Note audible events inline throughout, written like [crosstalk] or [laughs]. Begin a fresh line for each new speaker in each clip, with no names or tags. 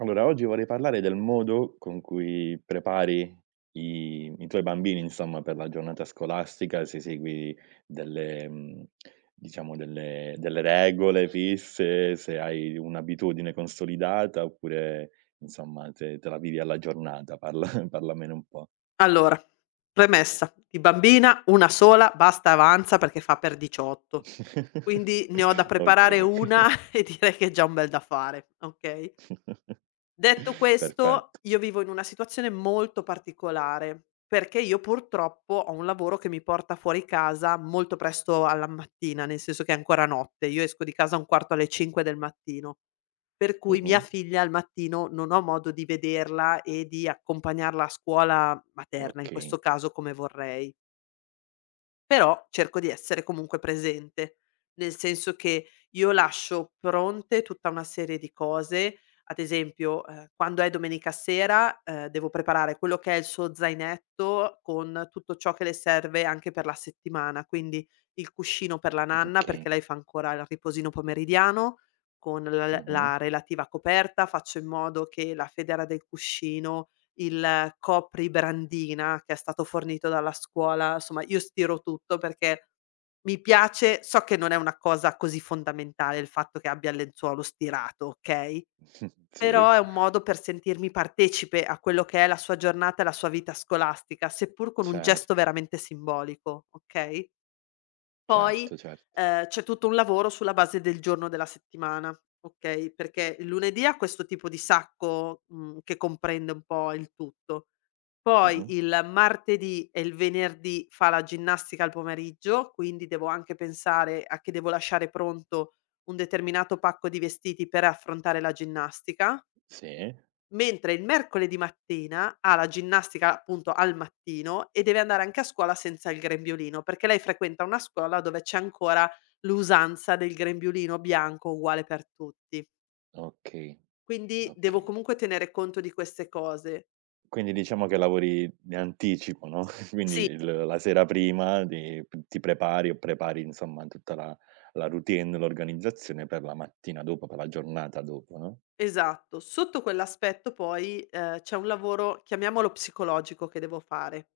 Allora, oggi vorrei parlare del modo con cui prepari i tuoi bambini, insomma, per la giornata scolastica, se segui delle diciamo delle regole fisse, se hai un'abitudine consolidata oppure, insomma, se te la vivi alla giornata. Parla [laughs] Parlamene un po'.
Allora, premessa: di bambina, 1 sola, basta e avanza perché fa per 18,
[laughs]
quindi ne ho da preparare
Okay.
1 [laughs] e direi che è già un bel da fare, okay? Detto
[laughs]
questo,
Perfetto.
io vivo in una situazione molto particolare, perché io purtroppo ho un lavoro che mi porta fuori casa molto presto alla mattina, nel senso che è ancora notte. Io esco di casa a 4:45 del mattino. Per cui mia
Mh-mh.
figlia al mattino non ho modo di vederla e di accompagnarla a scuola materna, in
Okay,
questo caso, come vorrei. Però cerco di essere comunque presente, nel senso che io lascio pronte tutta una serie di cose. Ad esempio, quando è domenica sera, devo preparare quello che è il suo zainetto con tutto ciò che le serve anche per la settimana, quindi il cuscino per la nanna, perché
okay.
lei fa ancora il riposino pomeridiano, con la
Mh-mh.
la relativa coperta, faccio in modo che la federa del cuscino il copribrandina che è stato fornito dalla scuola, insomma io stiro tutto perché mi piace, so che non è una cosa così fondamentale il fatto che abbia il lenzuolo stirato, okay,
[laughs]
però
Sì.
è un modo per sentirmi partecipe a quello che è la sua giornata e la sua vita scolastica, seppur con un gesto
Certo,
veramente simbolico, okay. Poi,
certo, certo.
c'è tutto un lavoro sulla base del giorno della settimana, okay, perché il lunedì ha questo tipo di sacco che comprende un po' il tutto. Poi
Mh-mh.
il martedì e il venerdì fa la ginnastica al pomeriggio, quindi devo anche pensare a che devo lasciare pronto un determinato pacco di vestiti per affrontare la ginnastica,
Sì,
mentre il mercoledì mattina ha la ginnastica appunto al mattino e deve andare anche a scuola senza il grembiulino, perché lei frequenta una scuola dove c'è ancora l'usanza del grembiulino bianco uguale per tutti.
okay,
Quindi devo
okay.
comunque tenere conto di queste cose.
Quindi diciamo che lavori in anticipo, no, [laughs] quindi
Sì,
il la sera prima di ti prepari o prepari insomma tutta la routine, l'organizzazione per la mattina dopo, per la giornata dopo, no,
esatto. Sotto quell'aspetto poi, c'è un lavoro, chiamiamolo psicologico, che devo fare,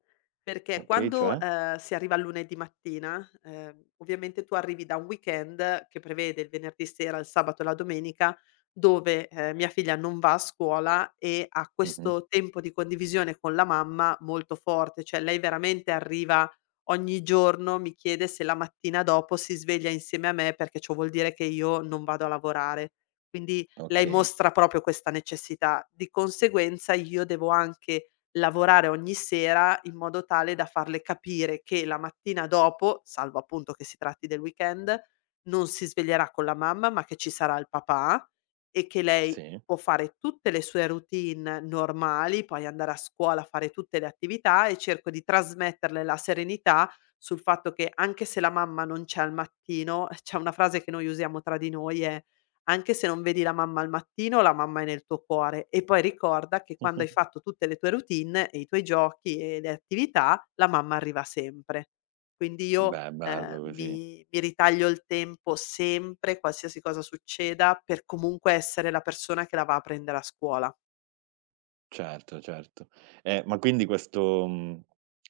perché
okay,
quando,
cioè?
si arriva al lunedì mattina, ovviamente tu arrivi da un weekend che prevede il venerdì sera, il sabato e la domenica, dove, mia figlia non va a scuola e ha
Mh-mh.
questo tempo di condivisione con la mamma molto forte. Cioè lei veramente arriva ogni giorno, mi chiede se la mattina dopo si sveglia insieme a me, perché ciò vuol dire che io non vado a lavorare. Quindi lei
Okay,
mostra proprio questa necessità. Di conseguenza io devo anche lavorare ogni sera in modo tale da farle capire che la mattina dopo, salvo appunto che si tratti del weekend, non si sveglierà con la mamma, ma che ci sarà il papà e che lei
sì.
può fare tutte le sue routine normali, poi andare a scuola, fare tutte le attività, e cerco di trasmetterle la serenità sul fatto che anche se la mamma non c'è al mattino, [laughs] c'è una frase che noi usiamo tra di noi, è: anche se non vedi la mamma al mattino, la mamma è nel tuo cuore, e poi ricorda che quando hai
[laughs]
fatto tutte le tue routine e i tuoi giochi e le attività, la mamma arriva sempre. Quindi io,
Beh, bello così.
mi ritaglio il tempo sempre, qualsiasi cosa succeda, per comunque essere la persona che la va a prendere a scuola.
Certo, certo. Ma quindi questo,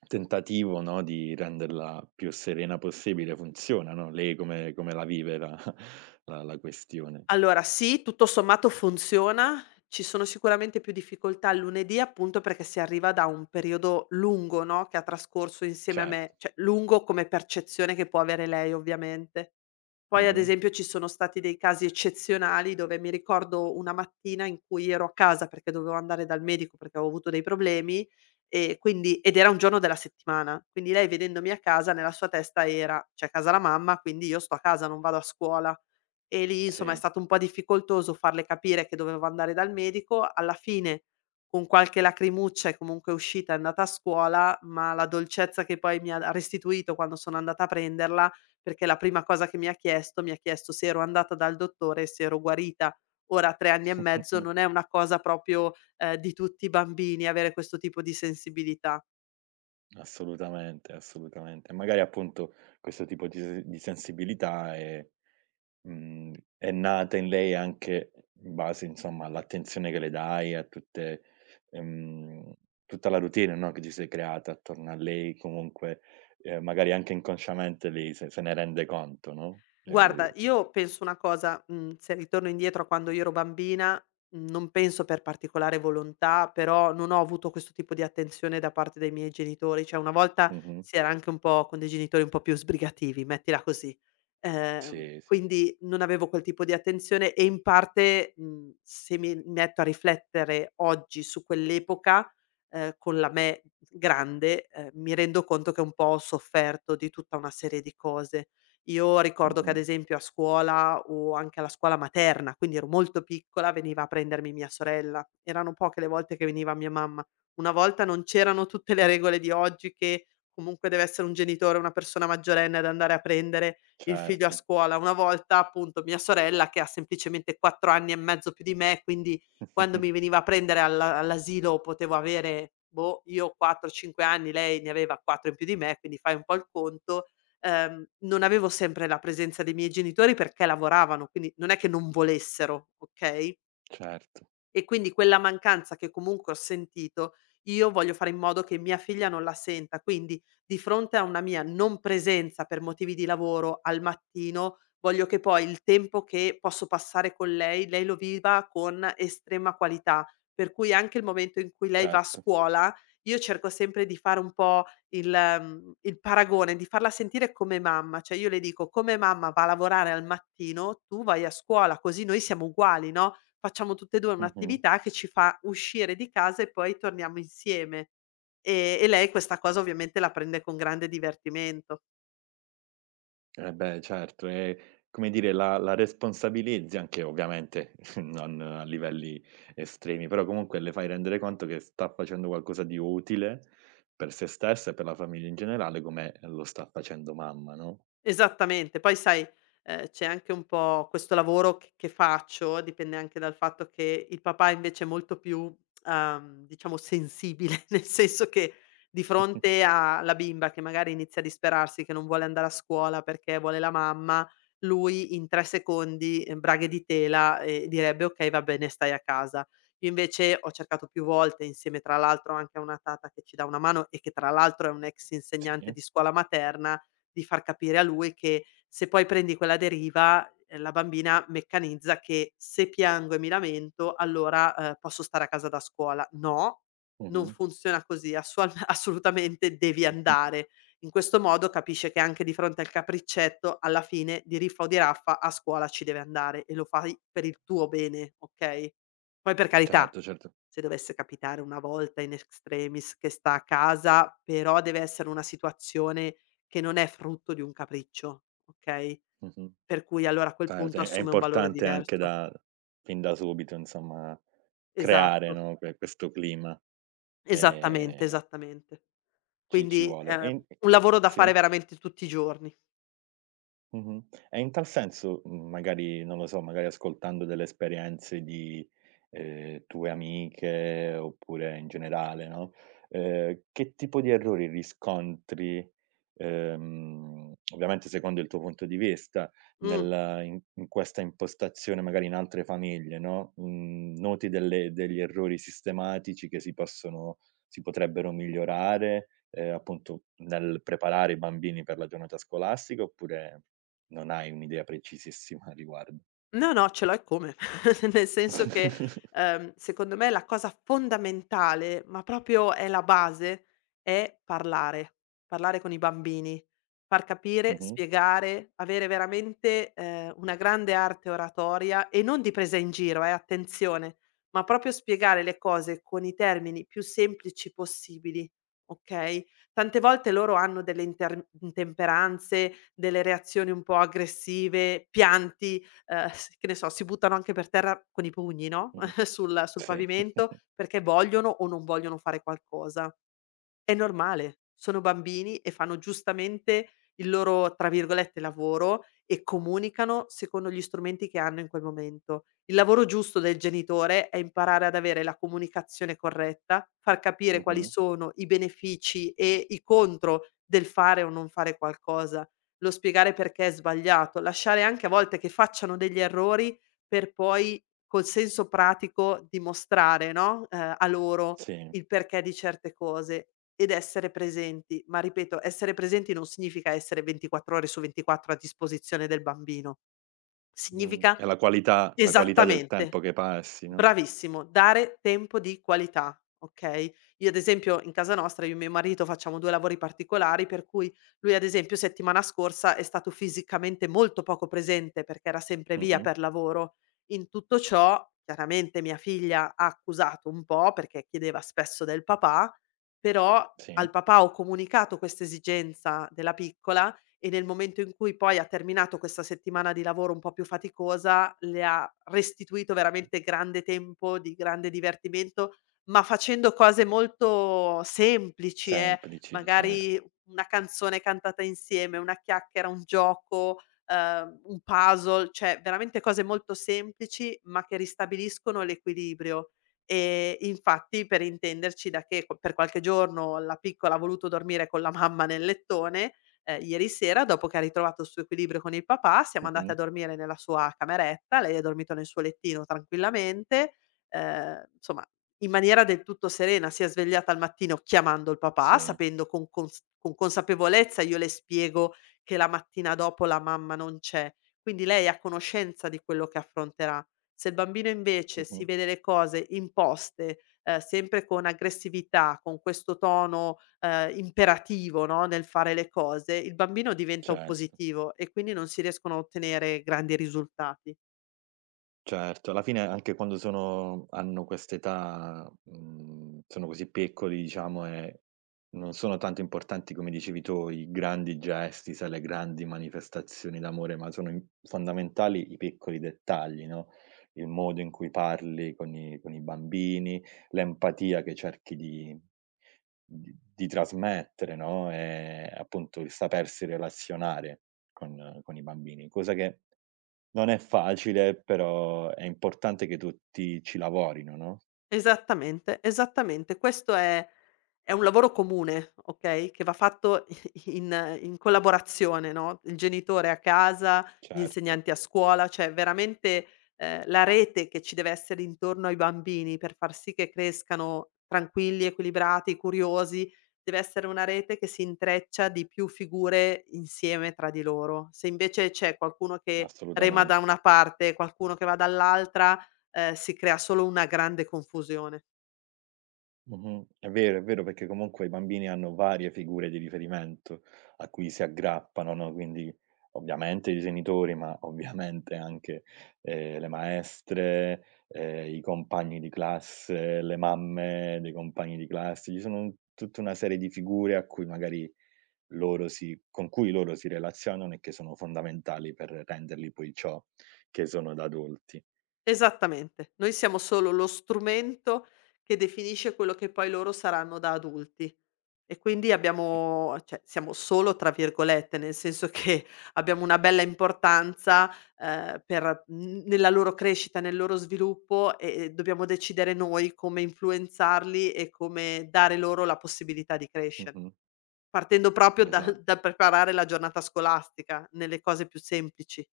tentativo, no, di renderla più serena possibile funziona, no, lei come la vive la [laughs] la questione?
Allora sì, tutto sommato funziona. Ci sono sicuramente più difficoltà il lunedì, appunto perché si arriva da un periodo lungo, no, che ha trascorso insieme a
Certo.
me, cioè lungo come percezione che può avere lei ovviamente. Poi ad
Mh-mh.
esempio ci sono stati dei casi eccezionali, dove mi ricordo una mattina in cui ero a casa perché dovevo andare dal medico perché avevo avuto dei problemi, e quindi ed era un giorno della settimana, quindi lei vedendomi a casa nella sua testa era: c'è a casa la mamma, quindi io sto a casa, non vado a scuola. E lì insomma è
Sì.
stato un po' difficoltoso farle capire che dovevo andare dal medico. Alla fine con qualche lacrimuccia è comunque uscita, è andata a scuola, ma la dolcezza che poi mi ha restituito quando sono andata a prenderla, perché la prima cosa che mi ha chiesto se ero andata dal dottore e se ero guarita. Ora a 3 anni e mezzo
[laughs]
non è una cosa proprio, di tutti i bambini avere questo tipo di sensibilità.
Assolutamente, assolutamente. Magari appunto questo tipo di sensibilità è nata in lei anche in base, insomma, all'attenzione che le dai, a tutte ehm, tutta la routine, no, che ti sei creata attorno a lei, comunque, magari anche inconsciamente lei se ne rende conto, no,
Guarda, io penso una cosa, se ritorno indietro a quando io ero bambina, non penso per particolare volontà, però non ho avuto questo tipo di attenzione da parte dei miei genitori. Cioè, una volta
mh-mh,
si era anche un po' con dei genitori un po' più sbrigativi, mettila così.
sì, sì,
Quindi non avevo quel tipo di attenzione e in parte, se mi metto a riflettere oggi su quell'epoca, con la me grande, mi rendo conto che un po' ho sofferto di tutta una serie di cose. Io ricordo che ad
mh-mh,
esempio a scuola o anche alla scuola materna, quindi ero molto piccola, veniva a prendermi mia sorella. Erano poche le volte che veniva mia mamma. Una volta non c'erano tutte le regole di oggi, che comunque deve essere un genitore, una persona maggiorenne, ad andare a prendere il figlio a
certo,
scuola. Una volta appunto mia sorella, che ha semplicemente 4 anni e mezzo più di me, quindi quando mi
[laughs]
veniva a prendere all'asilo potevo avere, boh, io 4-5 anni, lei ne aveva 4 in più di me, quindi fai un po' il conto. Non avevo sempre la presenza dei miei genitori perché lavoravano, quindi non è che non volessero, okay?
certo,
E quindi quella mancanza che comunque ho sentito, io voglio fare in modo che mia figlia non la senta. Quindi, di fronte a una mia non presenza per motivi di lavoro al mattino, voglio che poi il tempo che posso passare con lei, lei lo viva con estrema qualità. Per cui anche il momento in cui lei va a
certo,
scuola, io cerco sempre di fare un po' il paragone, di farla sentire come mamma. Cioè io le dico: "Come mamma va a lavorare al mattino, tu vai a scuola, così noi siamo uguali, no, facciamo tutte e 2
mh-mh.
un'attività che ci fa uscire di casa e poi torniamo insieme." E lei questa cosa ovviamente la prende con grande divertimento.
Eh beh, certo, e come dire, la responsabilizzi anche ovviamente [laughs] non a livelli estremi, però comunque le fai rendere conto che sta facendo qualcosa di utile per se stessa e per la famiglia in generale, come lo sta facendo mamma, no?
Esattamente. Poi sai, c'è anche un po' questo lavoro che faccio, dipende anche dal fatto che il papà invece è molto più, diciamo, sensibile, [laughs] nel senso che di fronte alla bimba che magari inizia a disperarsi, che non vuole andare a scuola perché vuole la mamma, lui in 3 secondi, braghe di tela, e direbbe: "Okay, va bene, stai a casa". Io invece ho cercato più volte, insieme tra l'altro anche a una tata che ci dà una mano e che tra l'altro è un'ex insegnante
Sì.
di scuola materna, di far capire a lui che se poi prendi quella deriva, la bambina meccanizza che se piango e mi lamento allora, posso stare a casa da scuola. No, non
Mh-mh.
funziona così, assual [laughs] assolutamente devi
[laughs]
andare. In questo modo capisce che anche di fronte al capriccetto alla fine, di riffa o di raffa, a scuola ci deve andare, e lo fai per il tuo bene, okay? Poi per carità,
Certo, certo.
se dovesse capitare una volta in extremis che sta a casa, però deve essere una situazione che non è frutto di un capriccio, okay,
Mh-mh.
per cui allora a quel
Certo,
punto
è
assume un valore
importante anche
diverso.
da fin da subito, insomma, creare,
Esatto,
no, questo clima,
esattamente,
ehm,
esattamente.
ci
Quindi,
vuole. E in
un lavoro da fare
Sì?
veramente tutti i giorni.
Mh-mh. E in tal senso, magari non lo so, magari ascoltando delle esperienze di, tue amiche oppure in generale, no, che tipo di errori riscontri, ovviamente secondo il tuo punto di vista,
Mh.
nel in in questa impostazione magari in altre famiglie, no, noti delle degli errori sistematici che si potrebbero migliorare, appunto nel preparare i bambini per la giornata scolastica oppure non hai un'idea precisissima a riguardo.
No, no, ce l'ho eccome. [laughs] Nel senso che,
[laughs]
secondo me la cosa fondamentale, ma proprio è la base, è parlare. Parlare con i bambini, far capire,
Mh-mh,
spiegare, avere veramente, una grande arte oratoria e non di presa in giro, attenzione, ma proprio spiegare le cose con i termini più semplici possibili, okay. Tante volte loro hanno delle inter intemperanze, delle reazioni un po' aggressive, pianti, s che ne so, si buttano anche per terra con i pugni, no,
mh-mh.
[laughs] sul
Sì.
pavimento,
[laughs]
perché vogliono o non vogliono fare qualcosa. È normale, sono bambini e fanno giustamente il loro, tra virgolette, "lavoro", e comunicano secondo gli strumenti che hanno in quel momento. Il lavoro giusto del genitore è imparare ad avere la comunicazione corretta, far capire quali
Mh-mh.
sono i benefici e i contro del fare o non fare qualcosa, lo spiegare perché è sbagliato, lasciare anche a volte che facciano degli errori, per poi col senso pratico dimostrare, no, a loro
Sì.
il perché di certe cose. Ed essere presenti, ma ripeto, essere presenti non significa essere 24 ore su 24 a disposizione del bambino,
Mh.
significa.
E la qualità del
Esattamente.
tempo che passi, no.
Bravissimo, dare tempo di qualità, okay. Io ad esempio in casa nostra, io e mio marito facciamo 2 lavori particolari, per cui lui ad esempio settimana scorsa è stato fisicamente molto poco presente, perché era sempre via
Mh-mh.
per lavoro. In tutto ciò, chiaramente mia figlia ha accusato un po', perché chiedeva spesso del papà, però
Sì.
al papà ho comunicato questa esigenza della piccola, e nel momento in cui poi ha terminato questa settimana di lavoro un po' più faticosa, le ha restituito veramente grande tempo, di grande divertimento, ma facendo cose molto semplici,
Semplici,
magari
certo.
una canzone cantata insieme, una chiacchiera, un gioco, un puzzle, cioè veramente cose molto semplici, ma che ristabiliscono l'equilibrio. E infatti, per intenderci, da che per qualche giorno la piccola ha voluto dormire con la mamma nel lettone, ieri sera, dopo che ha ritrovato il suo equilibrio con il papà, siamo andate a
Mh-mh.
dormire nella sua cameretta, lei ha dormito nel suo lettino tranquillamente, insomma in maniera del tutto serena. Si è svegliata al mattino chiamando il papà,
Sì.
sapendo con consapevolezza, io le spiego che la mattina dopo la mamma non c'è, quindi lei è a conoscenza di quello che affronterà. Se il bambino invece si
Mh-mh.
vede le cose imposte, sempre con aggressività, con questo tono, imperativo, no, nel fare le cose, il bambino diventa
Certo.
oppositivo e quindi non si riescono a ottenere grandi risultati.
Certo, alla fine anche quando sono hanno quest'età, sono così piccoli diciamo e non sono tanto importanti, come dicevi tu, i grandi gesti, sai, le grandi manifestazioni d'amore, ma sono im fondamentali i piccoli dettagli, no, il modo in cui parli con i bambini, l'empatia che cerchi di trasmettere, no, e appunto il sapersi relazionare con i bambini, cosa che non è facile, però è importante che tutti ci lavorino, no,
Esattamente, esattamente. Questo è È un lavoro comune, okay, che va fatto [laughs] in collaborazione, no, il genitore a casa, gli
certo,
insegnanti a scuola, cioè veramente, la rete che ci deve essere intorno ai bambini per far sì che crescano tranquilli, equilibrati, curiosi, deve essere una rete che si intreccia di più figure insieme tra di loro. Se invece c'è qualcuno che rema da
assolutamente.
una parte e qualcuno che va dall'altra, si crea solo una grande confusione.
Mh-mh. È vero, perché comunque i bambini hanno varie figure di riferimento a cui si aggrappano, no, quindi ovviamente i genitori, ma ovviamente anche, le maestre, i compagni di classe, le mamme dei compagni di classe. Ci sono tutta una serie di figure a cui magari Loro si con cui loro si relazionano e che sono fondamentali per renderli poi ciò che sono da adulti.
Esattamente. Noi siamo solo lo strumento che definisce quello che poi loro saranno da adulti, e quindi
E
abbiamo cioè siamo "solo" tra virgolette, nel senso che [laughs] abbiamo una bella importanza, per n nella loro crescita, nel loro sviluppo, e dobbiamo decidere noi come influenzarli e come dare loro la possibilità di crescere,
mh-mh,
partendo proprio
esatto.
dal preparare la giornata scolastica nelle cose più semplici.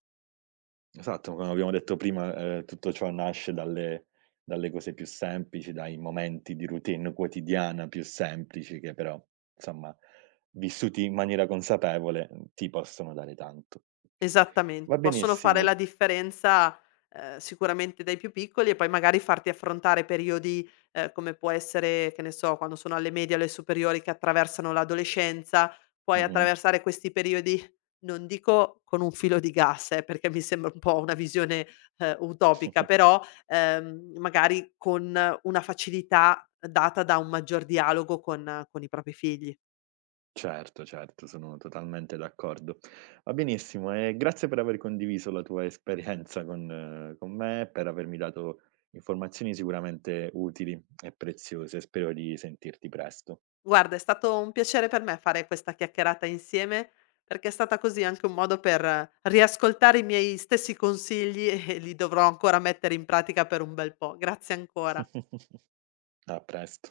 Esatto, come abbiamo detto prima, tutto ciò nasce dalle dalle cose più semplici, dai momenti di routine quotidiana più semplici che però, insomma, vissuti in maniera consapevole, ti possono dare tanto. Va
Esattamente, possono fare
benissimo.
la differenza, sicuramente dai più piccoli, e poi magari farti affrontare periodi, come può essere, che ne so, quando sono alle medie, alle superiori, che attraversano l'adolescenza, puoi
Mh-mh.
attraversare questi periodi, non dico con un filo di gas, perché mi sembra un po' una visione, utopica,
[laughs]
però, magari con una facilità data da un maggior dialogo con i propri figli.
Certo, certo, sono totalmente d'accordo. Va benissimo e grazie per aver condiviso la tua esperienza con me, per avermi dato informazioni sicuramente utili e preziose. Spero di sentirti presto.
Guarda, è stato un piacere per me fare questa chiacchierata insieme, perché è stata così anche un modo per riascoltare i miei stessi consigli [laughs] e li dovrò ancora mettere in pratica per un bel po'. Grazie ancora.
[laughs] A presto.